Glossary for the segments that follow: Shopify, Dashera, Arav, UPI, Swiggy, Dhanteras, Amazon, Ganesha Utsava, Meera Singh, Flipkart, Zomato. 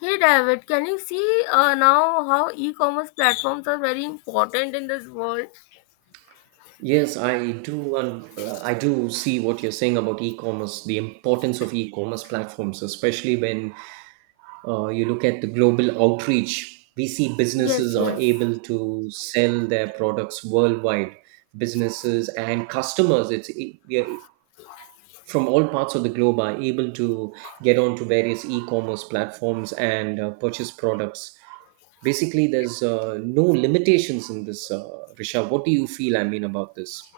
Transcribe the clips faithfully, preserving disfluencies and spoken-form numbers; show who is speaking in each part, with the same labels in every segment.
Speaker 1: Hey David, can you see uh, now how e-commerce platforms are very important in this world?
Speaker 2: Yes, I do, and uh, I do see what you're saying about e-commerce, the importance of e-commerce platforms, especially when uh, you look at the global outreach. We see
Speaker 1: Yes,
Speaker 2: businesses are
Speaker 1: yes.
Speaker 2: able to sell their products worldwide. Businesses and customers, it's it, we are- from all parts of the globe, are able to get onto various e-commerce platforms and uh, purchase products. Basically, there's uh, no limitations in this, uh, Risha. What do you feel? I mean about this?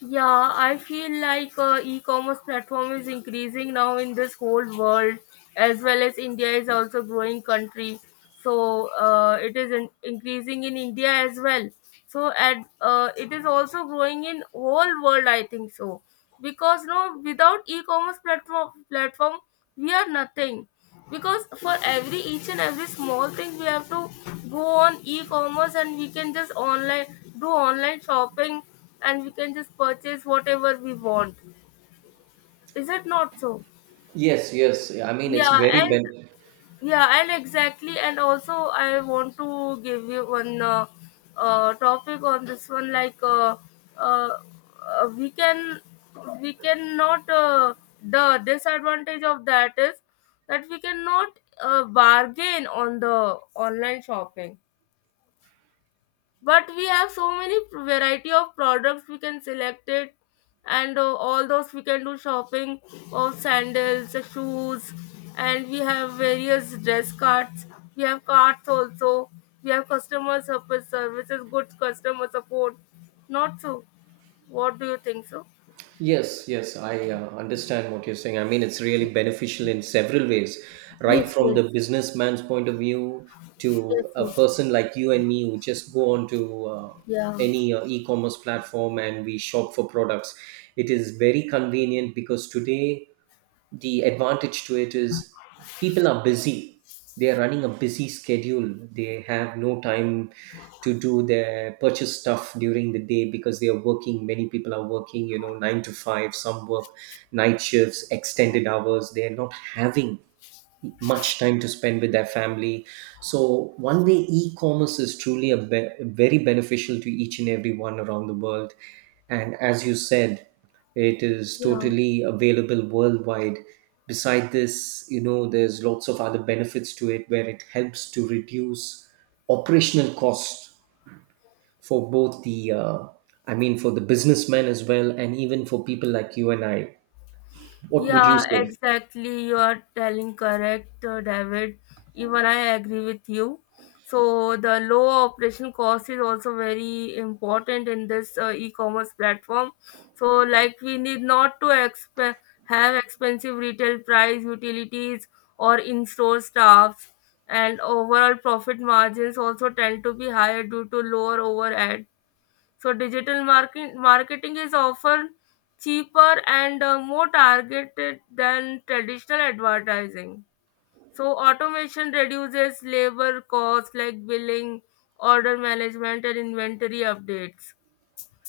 Speaker 1: Yeah, I feel like uh, e-commerce platform is increasing now in this whole world as well as India is also growing country. So uh, it is in- increasing in India as well. So at uh, it is also growing in whole world I think so because no without e-commerce platform platform we are nothing because for every each and every small thing we have to go on e-commerce and we can just online do online shopping and we can just purchase whatever we want is it not so?
Speaker 2: Yes, yes. Yeah, I mean, it's
Speaker 1: Yeah.
Speaker 2: very
Speaker 1: and
Speaker 2: ben.
Speaker 1: yeah and exactly and also I want to give you one uh, uh, topic on this one like uh, uh, uh, we can we cannot uh, the disadvantage of that is that we cannot uh, bargain on the online shopping, but we have so many variety of products we can select it, and uh, all those we can do shopping of sandals, uh, shoes, and we have various dress cards, we have cards also, we have customer service services good customer support, not so? What do you think so?
Speaker 2: Yes, yes. I uh, understand what you're saying. I mean, it's really beneficial in several ways, right
Speaker 1: Yes,
Speaker 2: from
Speaker 1: yes.
Speaker 2: the businessman's point of view
Speaker 1: Yes,
Speaker 2: to a
Speaker 1: yes.
Speaker 2: person like you and me who just go on to uh,
Speaker 1: Yeah.
Speaker 2: any uh, e-commerce platform and we shop for products. It is very convenient because today the advantage to it is people are busy, they are running a busy schedule, they have no time to do their purchase stuff during the day because they are working. Many people are working, you know, nine to five, some work night shifts, extended hours. They are not having much time to spend with their family. So, one way e commerce is truly a be- very beneficial to each and every one around the world. And as you said, it is
Speaker 1: Yeah.
Speaker 2: totally available worldwide. Beside this, you know, there's lots of other benefits to it where it helps to reduce operational costs for both the, uh, I mean, for the businessmen as well, and even for people like you and I. What would you
Speaker 1: Yeah,
Speaker 2: say?
Speaker 1: exactly. You are telling correct, uh, David. Even I agree with you. So the low operation cost is also very important in this uh, e-commerce platform. So like we need not to exp have expensive retail price, utilities, or in-store staffs, and overall profit margins also tend to be higher due to lower overhead. So digital market, marketing is often cheaper and uh, more targeted than traditional advertising. So automation reduces labor costs like billing, order management, and inventory updates.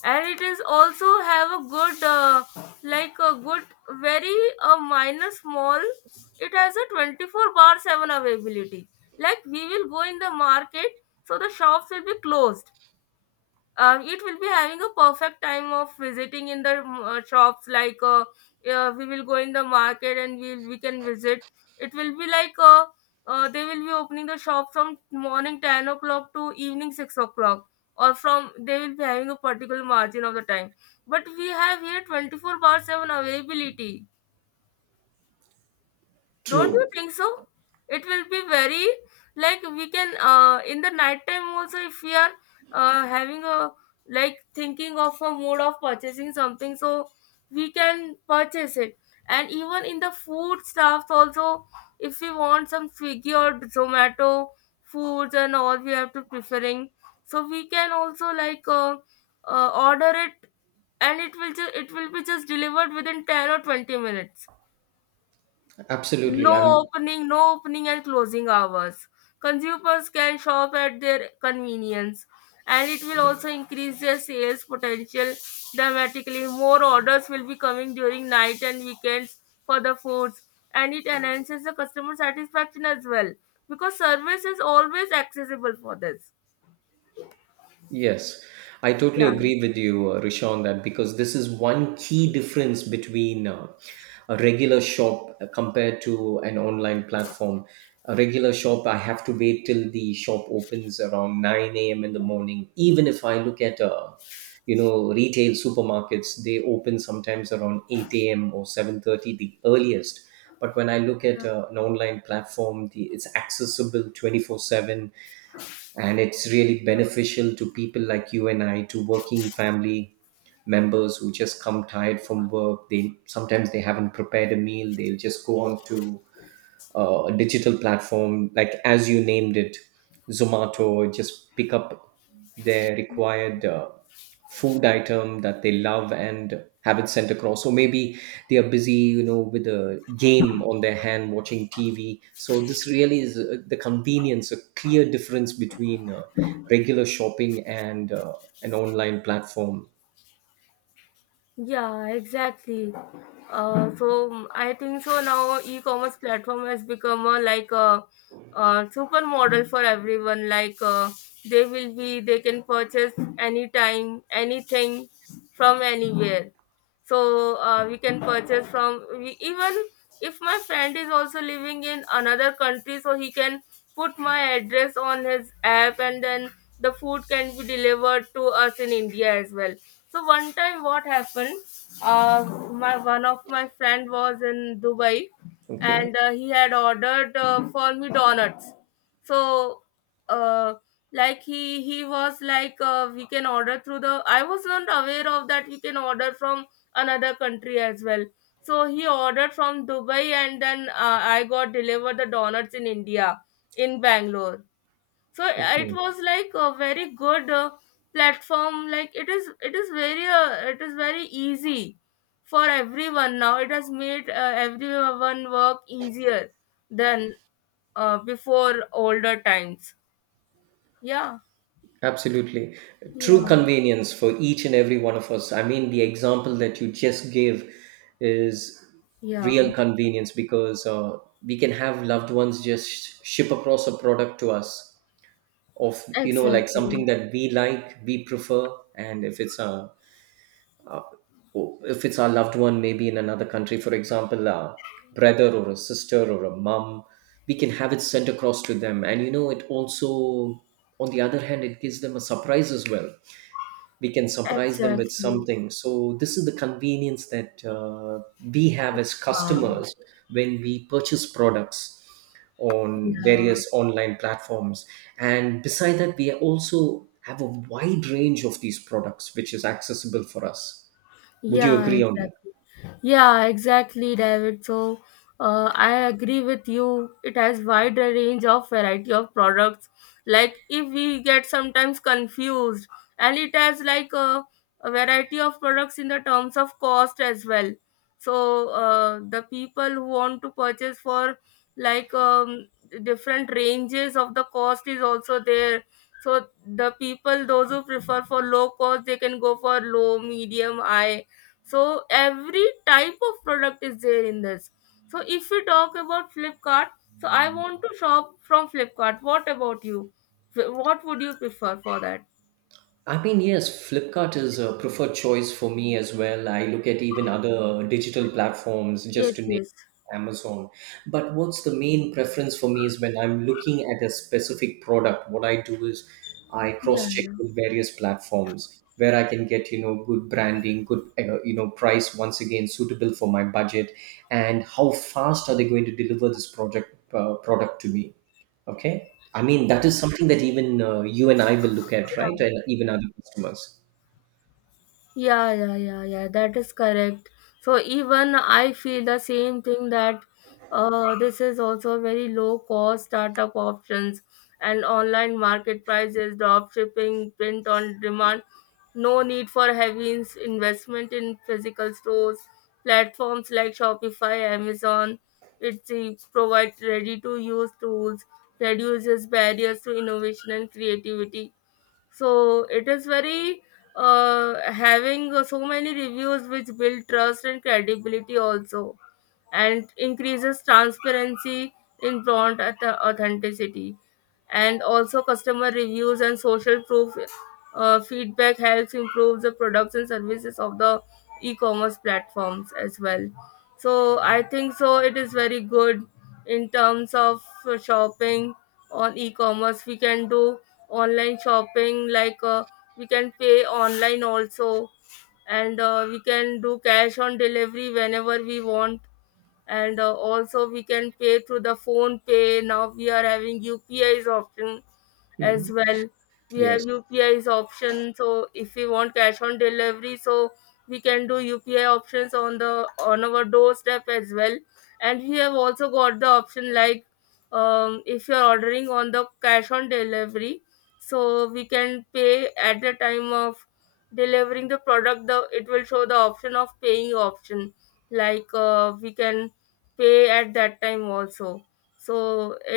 Speaker 1: And it is also have a good, uh, like a good, very uh, minor small. It has a twenty-four bar seven availability. Like we will go in the market, so the shops will be closed. Um, it will be having a perfect time of visiting in the mm, uh, shops like uh, uh, we will go in the market and we, we can visit. It will be like uh, uh, they will be opening the shop from morning ten o'clock to evening six o'clock, or from they will be having a particular margin of the time, but we have here twenty-four bar seven availability, don't
Speaker 2: True.
Speaker 1: you think so? It will be very, like we can uh, in the night time also, if we are uh, having a like thinking of a mode of purchasing something, so we can purchase it. And even in the food stuffs also, if we want some Swiggy or Zomato foods and all, we have to preferring. So we can also like uh, uh, order it, and it will just it will be just delivered within ten or twenty minutes.
Speaker 2: Absolutely.
Speaker 1: No
Speaker 2: I'm
Speaker 1: opening, no opening and closing hours. Consumers can shop at their convenience, and it will also increase their sales potential dramatically. More orders will be coming during night and weekends for the foods, and it enhances the customer satisfaction as well because service is always accessible for this.
Speaker 2: Yes, I totally
Speaker 1: Yeah.
Speaker 2: agree with you, uh, Rishon, that because this is one key difference between uh, a regular shop uh, compared to an online platform. A regular shop, I have to wait till the shop opens around nine a m in the morning. Even if I look at, uh, you know, retail supermarkets, they open sometimes around eight a m or seven thirty, the earliest. But when I look at uh, an online platform, the, it's accessible twenty-four seven, and it's really beneficial to people like you and I, to working family members who just come tired from work. They sometimes, they haven't prepared a meal, they'll just go on to uh, digital platform, like as you named it, Zomato, just pick up their required uh, food item that they love and have it sent across. Or maybe they are busy, you know, with a game on their hand, watching T V. So this really is uh, the convenience, a clear difference between uh, regular shopping and uh, an online platform.
Speaker 1: Yeah, exactly. Uh, so mm, I think so now e-commerce platform has become a, like a, a supermodel for everyone. Like uh, they will be, they can purchase anytime, anything from anywhere. So uh, we can purchase from we, even if my friend is also living in another country, so he can put my address on his app, and then the food can be delivered to us in India as well. So one time what happened, uh, my one of my friend was in Dubai,
Speaker 2: Okay.
Speaker 1: and uh, he had ordered uh, for me donuts. So uh like he he was like uh, we can order through the I was not aware of that we can order from another country as well. So he ordered from Dubai, and then uh, I got delivered the donuts in India, in Bangalore. So uh, it
Speaker 2: Okay.
Speaker 1: was like a very good uh, platform. Like it is it is very uh, it is very easy for everyone now. It has made uh, everyone work easier than uh, before older times. Yeah.
Speaker 2: Absolutely. True
Speaker 1: Yeah.
Speaker 2: convenience for each and every one of us. I mean, the example that you just gave is
Speaker 1: Yeah,
Speaker 2: real convenience because uh, we can have loved ones just ship across a product to us of, you know, like
Speaker 1: exactly.
Speaker 2: something that we like, we prefer. And if it's a, if it's our loved one, maybe in another country, for example, a brother or a sister or a mom, we can have it sent across to them. And, you know, it also, on the other hand, it gives them a surprise as well. We can surprise them with
Speaker 1: Exactly.
Speaker 2: something. So this is the convenience that uh, we have as
Speaker 1: uh,
Speaker 2: customers when we purchase products on
Speaker 1: yeah.
Speaker 2: various online platforms. And beside that, we also have a wide range of these products which is accessible for us. Would you
Speaker 1: Yeah,
Speaker 2: agree on that?
Speaker 1: exactly. Yeah, exactly, David. So, uh, I agree with you. It has wider range of variety of products. Like if we get sometimes confused, and it has like a, a variety of products in the terms of cost as well. So, uh, the people who want to purchase for like um, different ranges of the cost is also there. So the people, those who prefer for low cost, they can go for low, medium, high. So every type of product is there in this. So if we talk about Flipkart, so I want to shop from Flipkart. What about you? Wh- what would you prefer for that?
Speaker 2: I mean, yes, Flipkart is a preferred choice for me as well. I look at even other digital platforms, just
Speaker 1: Yes,
Speaker 2: to name
Speaker 1: yes.
Speaker 2: Amazon. But what's the main preference for me is when I'm looking at a specific product, what I do is I
Speaker 1: Yeah,
Speaker 2: cross-check
Speaker 1: yeah.
Speaker 2: with various platforms where I can get, you know, good branding, good, uh, you know, price once again suitable for my budget, and how fast are they going to deliver this project uh, product to me? Okay. I mean, that is something that even uh, you and I will look at, right?
Speaker 1: Yeah.
Speaker 2: And even other customers.
Speaker 1: Yeah, yeah, yeah, yeah, that is correct. So even I feel the same thing that uh, this is also very low cost startup options and online market prices, drop shipping, print on demand, no need for heavy ins- investment in physical stores, platforms like Shopify, Amazon, it's it provides ready to use tools, reduces barriers to innovation and creativity. So it is very uh, having so many reviews which build trust and credibility also, and increases transparency in brand at the authenticity, and also customer reviews and social proof. Uh, feedback helps improve the products and services of the e-commerce platforms as well. So I think so it is very good in terms of uh, shopping. On e-commerce we can do online shopping, like uh, we can pay online also, and uh, we can do cash on delivery whenever we want. And uh, also we can pay through the phone pay. Now we are having upis option as
Speaker 2: Mhm.
Speaker 1: well. We have
Speaker 2: Yes.
Speaker 1: upis option. So if we want cash on delivery, so we can do upi options on the on our doorstep as well. And we have also got the option like um, if you're ordering on the cash on delivery, so we can pay at the time of delivering the product the it will show the option of paying option. Like uh, we can pay at that time also. So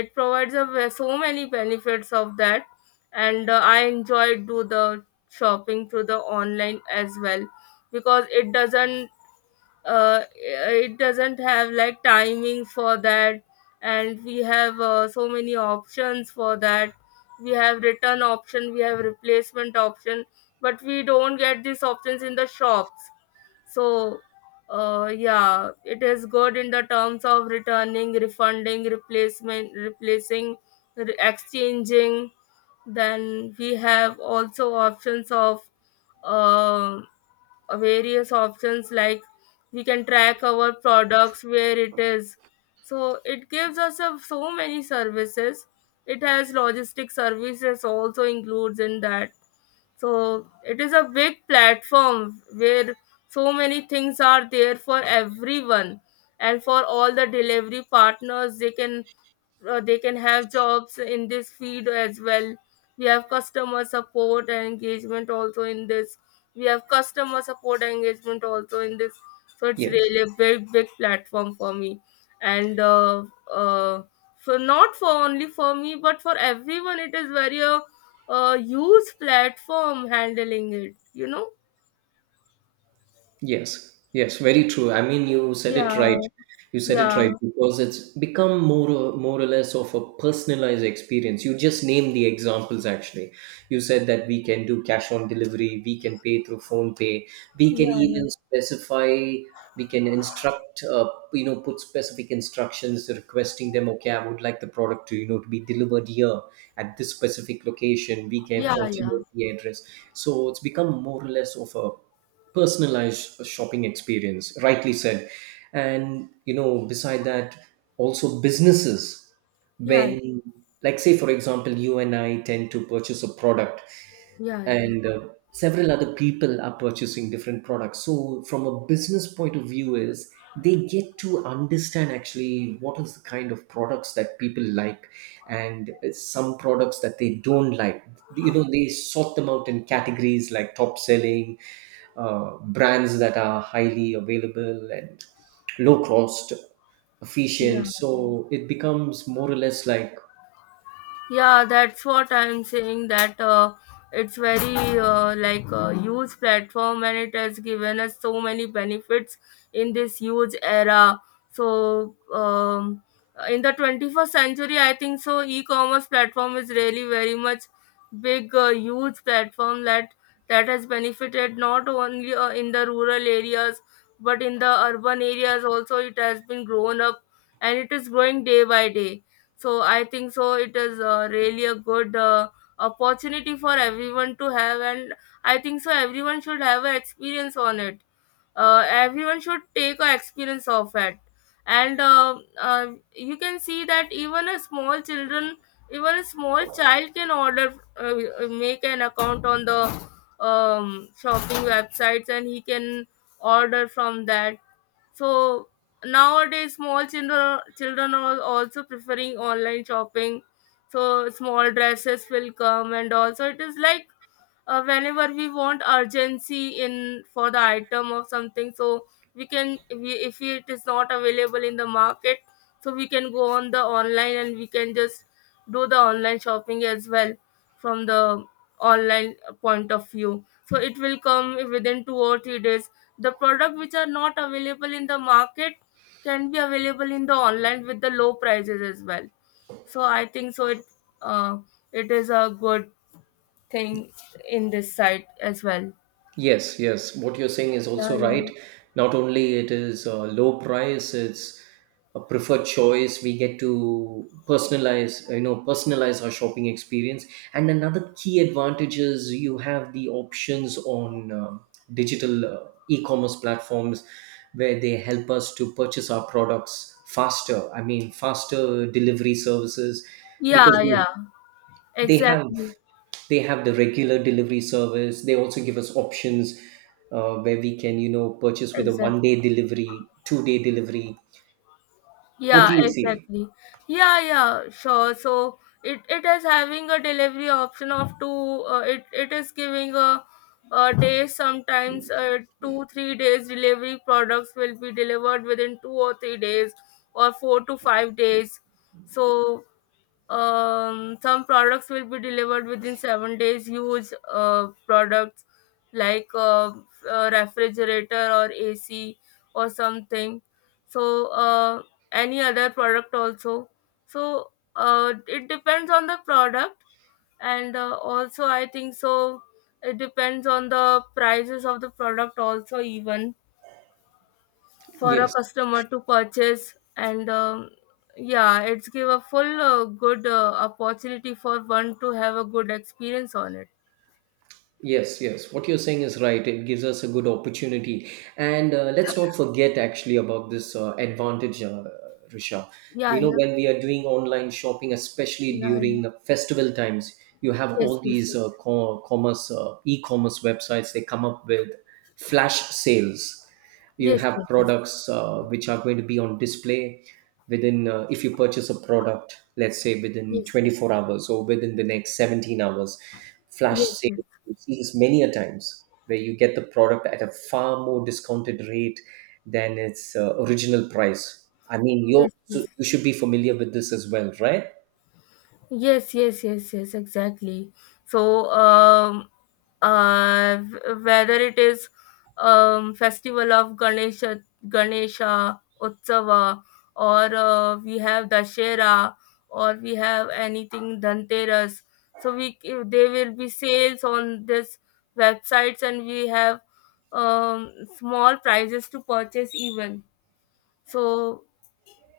Speaker 1: it provides a ve- so many benefits of that. And uh, I enjoy do the shopping through the online as well, because it doesn't uh, it doesn't have like timing for that, and we have uh, so many options for that. We have return option, we have replacement option, but we don't get these options in the shops. So, uh, yeah, it is good in the terms of returning, refunding, replacement, replacing, re- exchanging. Then we have also options of uh, various options like we can track our products where it is. So it gives us a, so many services. It has logistic services also includes in that. So it is a big platform where so many things are there for everyone, and for all the delivery partners they can uh, they can have jobs in this field as well. We have customer support and engagement also in this. We have customer support and engagement also in this So it's
Speaker 2: Yes.
Speaker 1: really a big big platform for me. And uh, uh, for not for only for me, but for everyone it is very a uh, uh, huge platform handling it, you know.
Speaker 2: Yes, yes, very true. I mean, you said it right.
Speaker 1: Yeah.
Speaker 2: You said it right
Speaker 1: Yeah.
Speaker 2: because it's become more or, more or less of a personalized experience. You just name the examples actually. You said that we can do cash on delivery, we can pay through phone pay, we can
Speaker 1: Yeah. Yeah.
Speaker 2: even specify, we can instruct, uh, you know, put specific instructions requesting them, okay, I would like the product to, you know, to be delivered here at this specific location. We can
Speaker 1: Yeah. Yeah.
Speaker 2: alternate the address. So it's become more or less of a personalized shopping experience, rightly said. And you know, beside that, also businesses,
Speaker 1: Yeah,
Speaker 2: when, like say for example, you and I tend to purchase a product,
Speaker 1: yeah yeah
Speaker 2: and uh, several other people are purchasing different products, so from a business point of view is they get to understand actually what is the kind of products that people like, and uh, some products that they don't like, you know, they sort them out in categories like top selling, uh, brands that are highly available and low cost, efficient.
Speaker 1: yeah
Speaker 2: So it becomes more or less like
Speaker 1: Yeah, that's what I'm saying. That uh, it's very uh, like a huge platform, and it has given us so many benefits in this huge era. So, um, in the twenty-first century, I think so. E-commerce platform is really very much big, uh, huge platform that that has benefited not only uh, in the rural areas, but in the urban areas also. It has been grown up, and it is growing day by day. So I think so it is uh, really a good uh, opportunity for everyone to have, and I think so everyone should have an experience on it. Uh, everyone should take a experience of it. And uh, uh, you can see that even a small children, even a small child can order uh, uh, make an account on the um, shopping websites, and he can order from that. So nowadays, small children children are also preferring online shopping. So small dresses will come, and also it is like uh, whenever we want urgency in for the item or something, so we can we, if it is not available in the market, so we can go on the online, and we can just do the online shopping as well from the online point of view. So it will come within two or three days. The product which are not available in the market can be available in the online with the low prices as well. So I think so it uh, it is a good thing in this side as well.
Speaker 2: Yes, yes. What you're saying is
Speaker 1: Yeah,
Speaker 2: also
Speaker 1: yeah.
Speaker 2: right. Not only it is a low price, it's a preferred choice. We get to personalize, you know, personalize our shopping experience. And another key advantage is you have the options on um digital uh, e-commerce platforms where they help us to purchase our products faster. I mean, faster delivery services
Speaker 1: Yeah,
Speaker 2: because we
Speaker 1: yeah.
Speaker 2: they have
Speaker 1: Exactly.
Speaker 2: they have the regular delivery service. They also give us options uh, where we can, you know, purchase with a
Speaker 1: Exactly.
Speaker 2: one day delivery, two day delivery. What
Speaker 1: Yeah,
Speaker 2: do you feel?
Speaker 1: exactly. Yeah, yeah, sure. So it it is having a delivery option of two. Uh, it it is giving a, a day, sometimes uh, two three days, delivery products will be delivered within two or three days or four to five days. So Um, some products will be delivered within seven days. Huge uh, products like uh, a refrigerator or A C or something. So uh, any other product also. So uh, it depends on the product, and uh, also I think so. It depends on the prices of the product also, even for a
Speaker 2: Yes.
Speaker 1: customer to purchase. And um, Yeah, it's give a full uh, good uh, opportunity for one to have a good experience on it.
Speaker 2: Yes, yes. What you're saying is right. It gives us a good opportunity. And uh, let's not forget actually about this uh, advantage, uh, Risha.
Speaker 1: Yeah,
Speaker 2: We know
Speaker 1: yeah,
Speaker 2: when we are doing online shopping, especially
Speaker 1: yeah, yeah.
Speaker 2: during the festival times, you have
Speaker 1: Yes,
Speaker 2: all
Speaker 1: yes,
Speaker 2: these uh, co- commerce, uh, e-commerce websites. They come up with flash sales. You
Speaker 1: yes,
Speaker 2: have
Speaker 1: yes, yes,
Speaker 2: products uh, which are going to be on display within, uh, if you purchase a product, let's say
Speaker 1: yes,
Speaker 2: within
Speaker 1: yes, yes,
Speaker 2: twenty-four hours or within the next seventeen hours, flash
Speaker 1: yes, yes,
Speaker 2: sales. You see this many a times where you get the product at a far more discounted rate than its uh, original price. I mean, you
Speaker 1: yes,
Speaker 2: so
Speaker 1: yes.
Speaker 2: you should be familiar with this as well, right?
Speaker 1: Yes, yes, yes, yes, exactly. So, um, uh, W- whether it is, um, festival of Ganesha, Ganesha Utsava, or uh, we have Dashera, or we have anything Dhanteras, so we c- there will be sales on this websites, and we have, um, small prizes to purchase even. So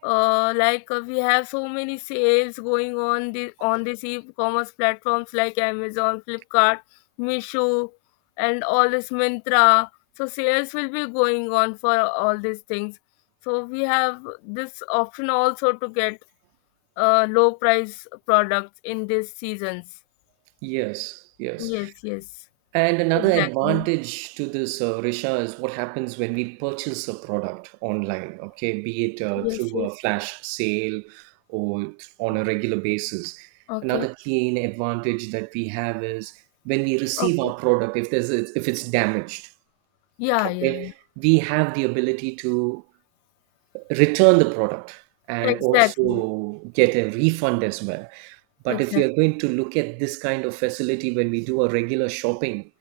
Speaker 1: uh, like uh, we have so many sales going on the on these e-commerce platforms like Amazon, Flipkart, Misho, and all this Mintra. So sales will be going on for all these things. So we have this option also to get uh, low price products in these seasons.
Speaker 2: Yes, yes.
Speaker 1: Yes, yes,
Speaker 2: And another
Speaker 1: exactly.
Speaker 2: advantage to this, uh, Risha, is what happens when we purchase a product online, okay, be it uh,
Speaker 1: Yes,
Speaker 2: through
Speaker 1: yes.
Speaker 2: a flash sale or th- on a regular basis.
Speaker 1: Okay,
Speaker 2: Another keen advantage that we have is when we receive
Speaker 1: okay.
Speaker 2: our product, if there's if it's damaged,
Speaker 1: Yeah, yeah, yeah.
Speaker 2: okay, we have the ability to return the product and
Speaker 1: Exactly,
Speaker 2: also get a refund as well. But if we are
Speaker 1: exactly,
Speaker 2: going to look at this kind of facility when we do a regular shopping,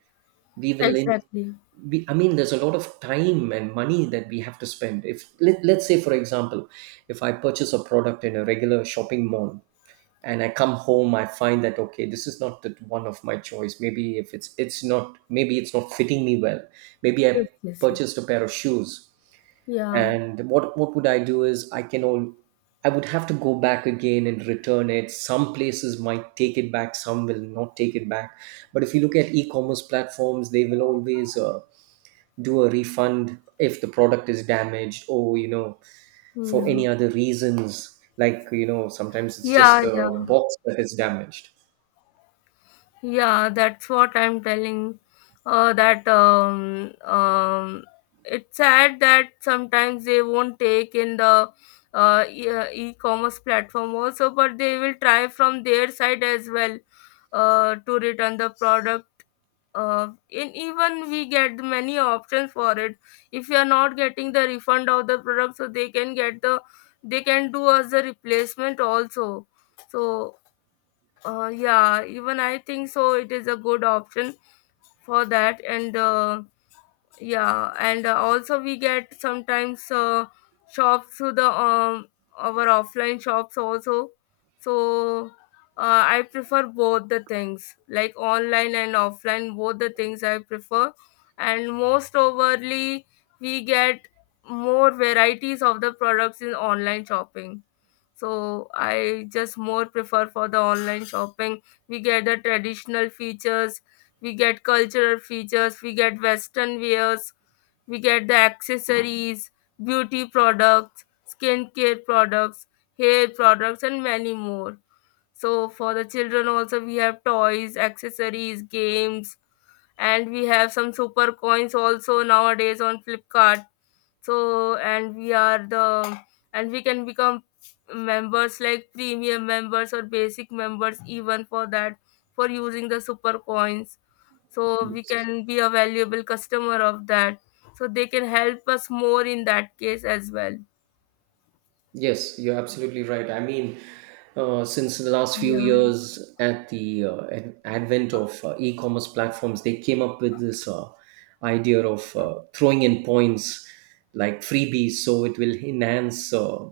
Speaker 2: we will in
Speaker 1: exactly.
Speaker 2: we, I mean, there's a lot of time and money that we have to spend. If let, let's say, for example, if I purchase a product in a regular shopping mall and I come home, I find that okay, this is not the one of my choice. Maybe if it's it's not, maybe it's not fitting me well. Maybe I
Speaker 1: Yes, yes, yes.
Speaker 2: purchased a pair of shoes,
Speaker 1: Yeah,
Speaker 2: and what what would I do is I can all I would have to go back again and return it. Some places might take it back, some will not take it back. But if you look at e-commerce platforms, they will always uh, do a refund if the product is damaged, or you know, for
Speaker 1: yeah,
Speaker 2: any other reasons, like you know, sometimes it's just
Speaker 1: yeah,
Speaker 2: the
Speaker 1: yeah,
Speaker 2: box that is damaged.
Speaker 1: yeah. That's what I'm telling. Uh, that um, um, It's sad that sometimes they won't take in the uh, e- uh, e-commerce platform also, but they will try from their side as well uh, to return the product. Uh, and even we get many options for it. If you are not getting the refund of the product, so they can get the they can do as a replacement also. So Uh, yeah, even I think so. It is a good option for that, and uh, yeah, and uh, also we get sometimes uh, shops to the um our offline shops also. So uh, I prefer both the things, like online and offline, both the things I prefer, and most overly we get more varieties of the products in online shopping. So I just more prefer for the online shopping. We get the traditional features, we get cultural features, we get western wears, we get the accessories, beauty products, skincare products, hair products, and many more. So for the children also we have toys, accessories, games, and we have some super coins also nowadays on Flipkart. So and we are the and we can become members, like premium members or basic members, even for that, for using the super coins. So we can be a valuable customer of that, so they can help us more in that case as well.
Speaker 2: Yes, you're absolutely right. I mean, uh, since the last few
Speaker 1: Yeah,
Speaker 2: years, at the uh, ad- advent of uh, e-commerce platforms, they came up with this uh, idea of uh, throwing in points like freebies, so it will enhance uh,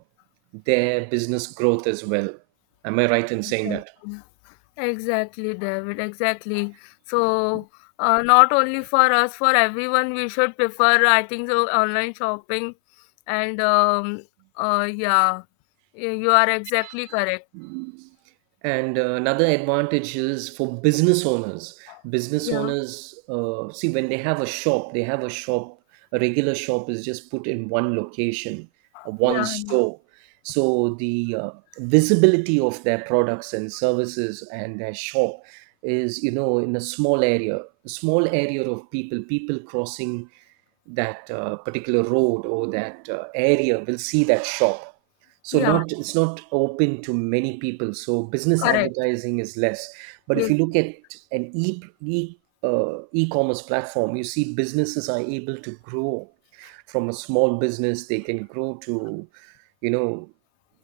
Speaker 2: their business growth as well. Am I right in saying that?
Speaker 1: exactly. Exactly, David. Exactly. So, uh, Not only for us, for everyone, we should prefer, I think, so online shopping. And um, uh, Yeah, you you are exactly correct.
Speaker 2: And uh, another advantage is for business owners. Business
Speaker 1: Yeah,
Speaker 2: owners uh, see, when they have a shop, they have a shop a regular shop is just put in one location, uh, one
Speaker 1: yeah,
Speaker 2: store. So the uh, visibility of their products and services and their shop is, you know, in a small area, a small area of people. People crossing that uh, particular road or that uh, area will see that shop. So
Speaker 1: yeah,
Speaker 2: not it's not open to many people, so business
Speaker 1: correct.
Speaker 2: advertising is less. But if
Speaker 1: Yes,
Speaker 2: you look
Speaker 1: yes,
Speaker 2: at an e, e uh, e-commerce platform, you see businesses are able to grow. From a small business, they can grow to, you know,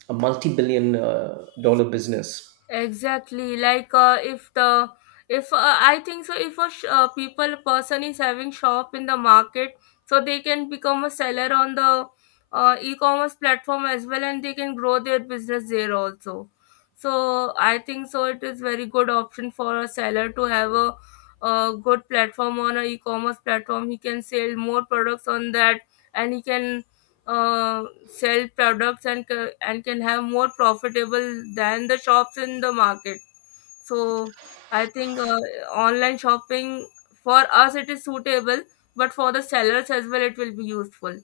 Speaker 2: a multi-billion uh, dollar business.
Speaker 1: exactly. Like uh, if the if uh, I think so, if a sh- uh, people person is having shop in the market, so they can become a seller on the uh, e-commerce platform as well, and they can grow their business there also. So I think so, it is very good option for a seller to have a, a good platform on a e-commerce platform. He can sell more products on that, and he can uh, sell products and ca- and can have more profitable than the shops in the market. So I think uh, online shopping for us it is suitable, but for the sellers as well it will be useful.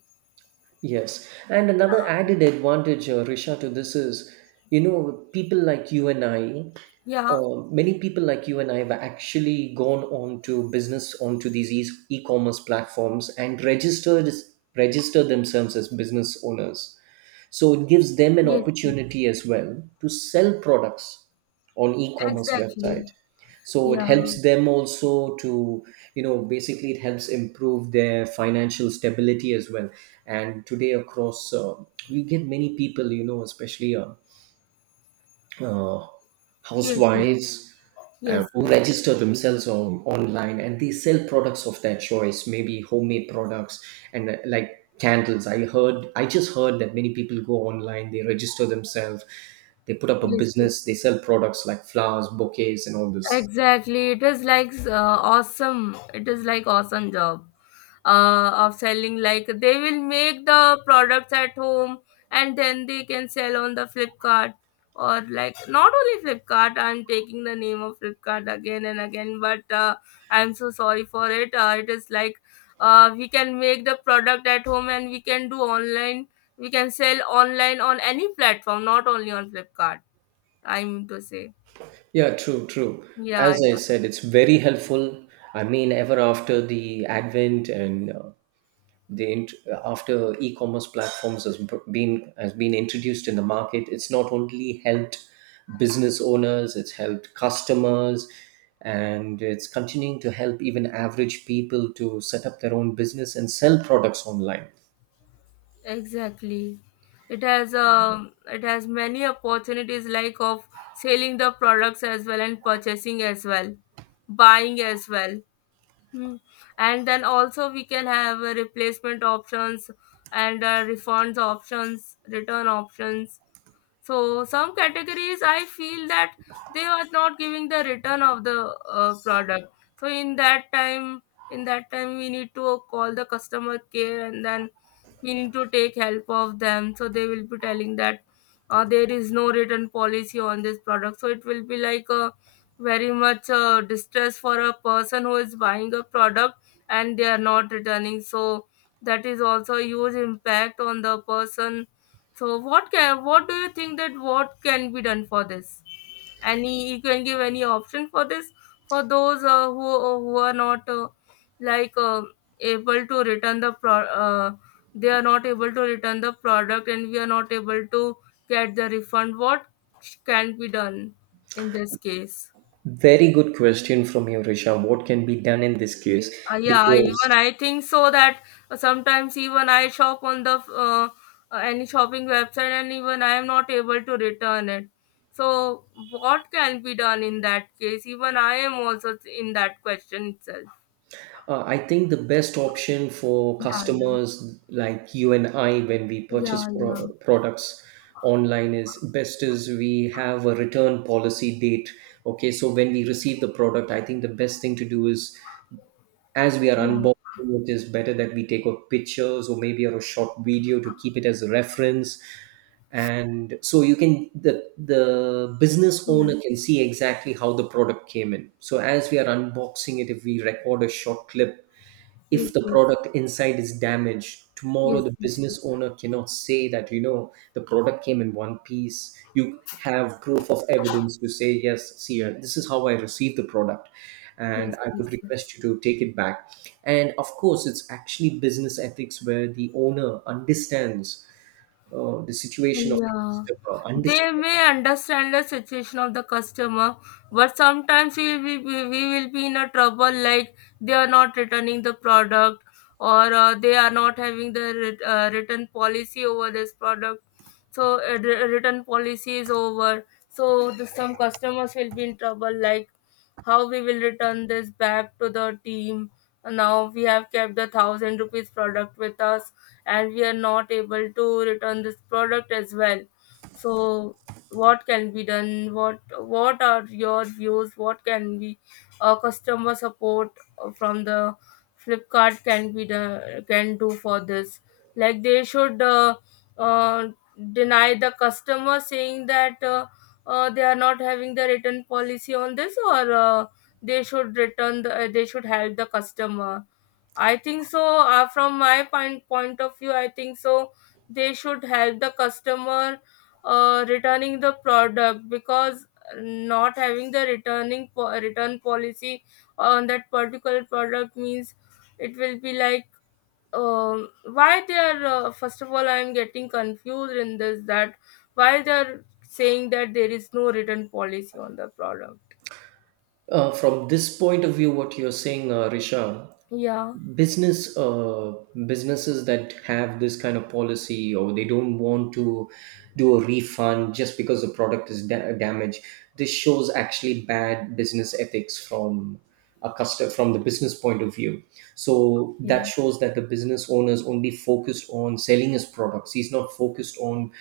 Speaker 2: Yes, and another added advantage, uh, Risha, to this is, you know, people like you and I,
Speaker 1: Yeah,
Speaker 2: uh, many people like you and I have actually gone on to business onto these e- e-commerce platforms and registered register themselves as business owners. So it gives them an
Speaker 1: yes, yes,
Speaker 2: opportunity as well to sell products on e-commerce website.
Speaker 1: exactly.
Speaker 2: So it
Speaker 1: Yeah,
Speaker 2: helps them also to, you know, basically it helps improve their financial stability as well. And today across uh, we get many people, you know, especially uh, uh,
Speaker 1: yes, yes,
Speaker 2: housewives uh,
Speaker 1: yes,
Speaker 2: who
Speaker 1: yes,
Speaker 2: register themselves on online, and they sell products of their choice, maybe homemade products, and uh, like candles. i heard I just heard that many people go online, they register themselves, they put up a
Speaker 1: yes, yes.
Speaker 2: business, they sell products like flowers, bouquets, and all this.
Speaker 1: Exactly. It is like uh, awesome. It is like awesome job uh, of selling. Like they will make the products at home, and then they can sell on the Flipkart. Or, like, not only Flipkart. I'm taking the name of Flipkart again and again, but uh, I'm so sorry for it. Uh, it is like, uh, we can make the product at home, and we can do online. We can sell online on any platform, not only on Flipkart. I mean to say,
Speaker 2: Yeah, true true As
Speaker 1: yeah.
Speaker 2: I said, it's very helpful. I mean, ever after the advent and uh, the int- after e-commerce platforms has b- been has been introduced in the market, it's not only helped business owners, it's helped customers, and it's continuing to help even average people to set up their own business and sell products online.
Speaker 1: Exactly. It has um, it has many opportunities, like of selling the products as well and purchasing as well, buying as well. Hmm. And then also we can have uh, replacement options, and uh, refunds options, return options. So some categories I feel that they are not giving the return of the uh, product. So in that time, in that time we need to call the customer care, and then we need to take help of them. So they will be telling that, uh, there is no return policy on this product, so it will be like a very much uh, distress for a person who is buying a product and they are not returning. So that is also a huge impact on the person. So what can, what do you think that what can be done for this? Any, you can give any option for this, for those uh, who uh, who are not uh, like uh, able to return the pro uh, they are not able to return the product, and we are not able to get the refund. What can be done in this case?
Speaker 2: Very good question from you, Risha. What can be done in this case?
Speaker 1: Uh, yeah,
Speaker 2: Because
Speaker 1: even I think so that uh, sometimes even I shop on the uh, uh, any shopping website, and even I am not able to return it. So what can be done in that case? Even I am also in that question itself.
Speaker 2: Uh, I think the best option for
Speaker 1: Yeah, yeah,
Speaker 2: customers like you and I when we
Speaker 1: yeah,
Speaker 2: purchase
Speaker 1: yeah,
Speaker 2: pro- products online is best is we have a return policy date. Okay, so when we receive the product, I think the best thing to do is as we are
Speaker 1: yeah,
Speaker 2: unboxing, it is better that we take up pictures or maybe a short video to keep it as a reference. And so you can the the business
Speaker 1: yeah.
Speaker 2: owner can see exactly how the product came in. So as we are unboxing it, if we record a short clip,
Speaker 1: Yes,
Speaker 2: if the
Speaker 1: yes,
Speaker 2: product inside is damaged tomorrow,
Speaker 1: yes,
Speaker 2: the
Speaker 1: yes, yes,
Speaker 2: business owner cannot say that, you know, the product came in one piece. You have proof of evidence to say, yes, see, uh, this is how I received the product, and
Speaker 1: yes,
Speaker 2: I
Speaker 1: yes,
Speaker 2: would
Speaker 1: yes.
Speaker 2: request you to take it back. And of course, it's actually business ethics where the owner understands uh, the situation of the
Speaker 1: Yeah,
Speaker 2: customer,
Speaker 1: they
Speaker 2: understands
Speaker 1: may understand the situation of the customer, but sometimes we we, we we will be in a trouble, like they are not returning the product, or uh, they are not having the ret- uh, return policy over this product. So uh, re- return policy is over. So the, some customers will be in trouble, like how we will return this back to the team. Now we have kept the thousand rupees product with us, and we are not able to return this product as well. So what can be done? what what are your views? What can be uh, customer support from the Flipkart can be the can do for this? Like, they should uh, uh, deny the customer, saying that uh, uh, they are not having the return policy on this. Or uh, they should return the, uh, they should help the customer. I think so. Uh, from my point point of view, I think so, they should help the customer uh, returning the product, because not having the returning po- return policy on that particular product means, it will be like, um, why they are, uh, first of all, I am getting confused in this, that why they are saying that there is no return policy on the product.
Speaker 2: Uh, from this point of view, what you're saying, uh, Risha,
Speaker 1: Yeah.
Speaker 2: business uh, businesses that have this kind of policy or they don't want to do a refund just because the product is da- damaged, this shows actually bad business ethics. From a customer, from the business point of view, so
Speaker 1: Yeah.
Speaker 2: that shows that the business owner is only focused on selling his products. He's not focused on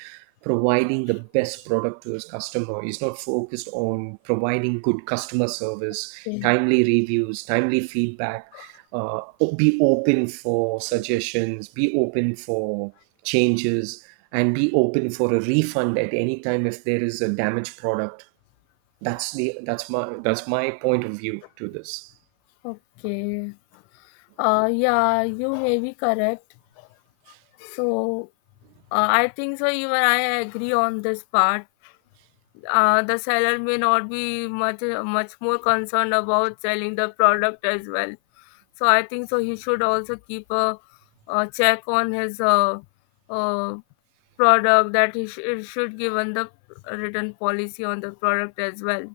Speaker 2: providing the best product to his customer. He's not focused on providing good customer service,
Speaker 1: Yeah.
Speaker 2: timely reviews, timely feedback. Uh, be open for suggestions, be open for changes, and be open for a refund at any time if there is a damaged product. That's the that's my that's my point of view to this.
Speaker 1: Okay. Uh, yeah, you may be correct. So, uh, I think so, even I agree on this part. Uh, the seller may not be much much more concerned about selling the product as well. So I think so, he should also keep a, a check on his uh, uh, product, that he sh- should give on the written policy on the product as well.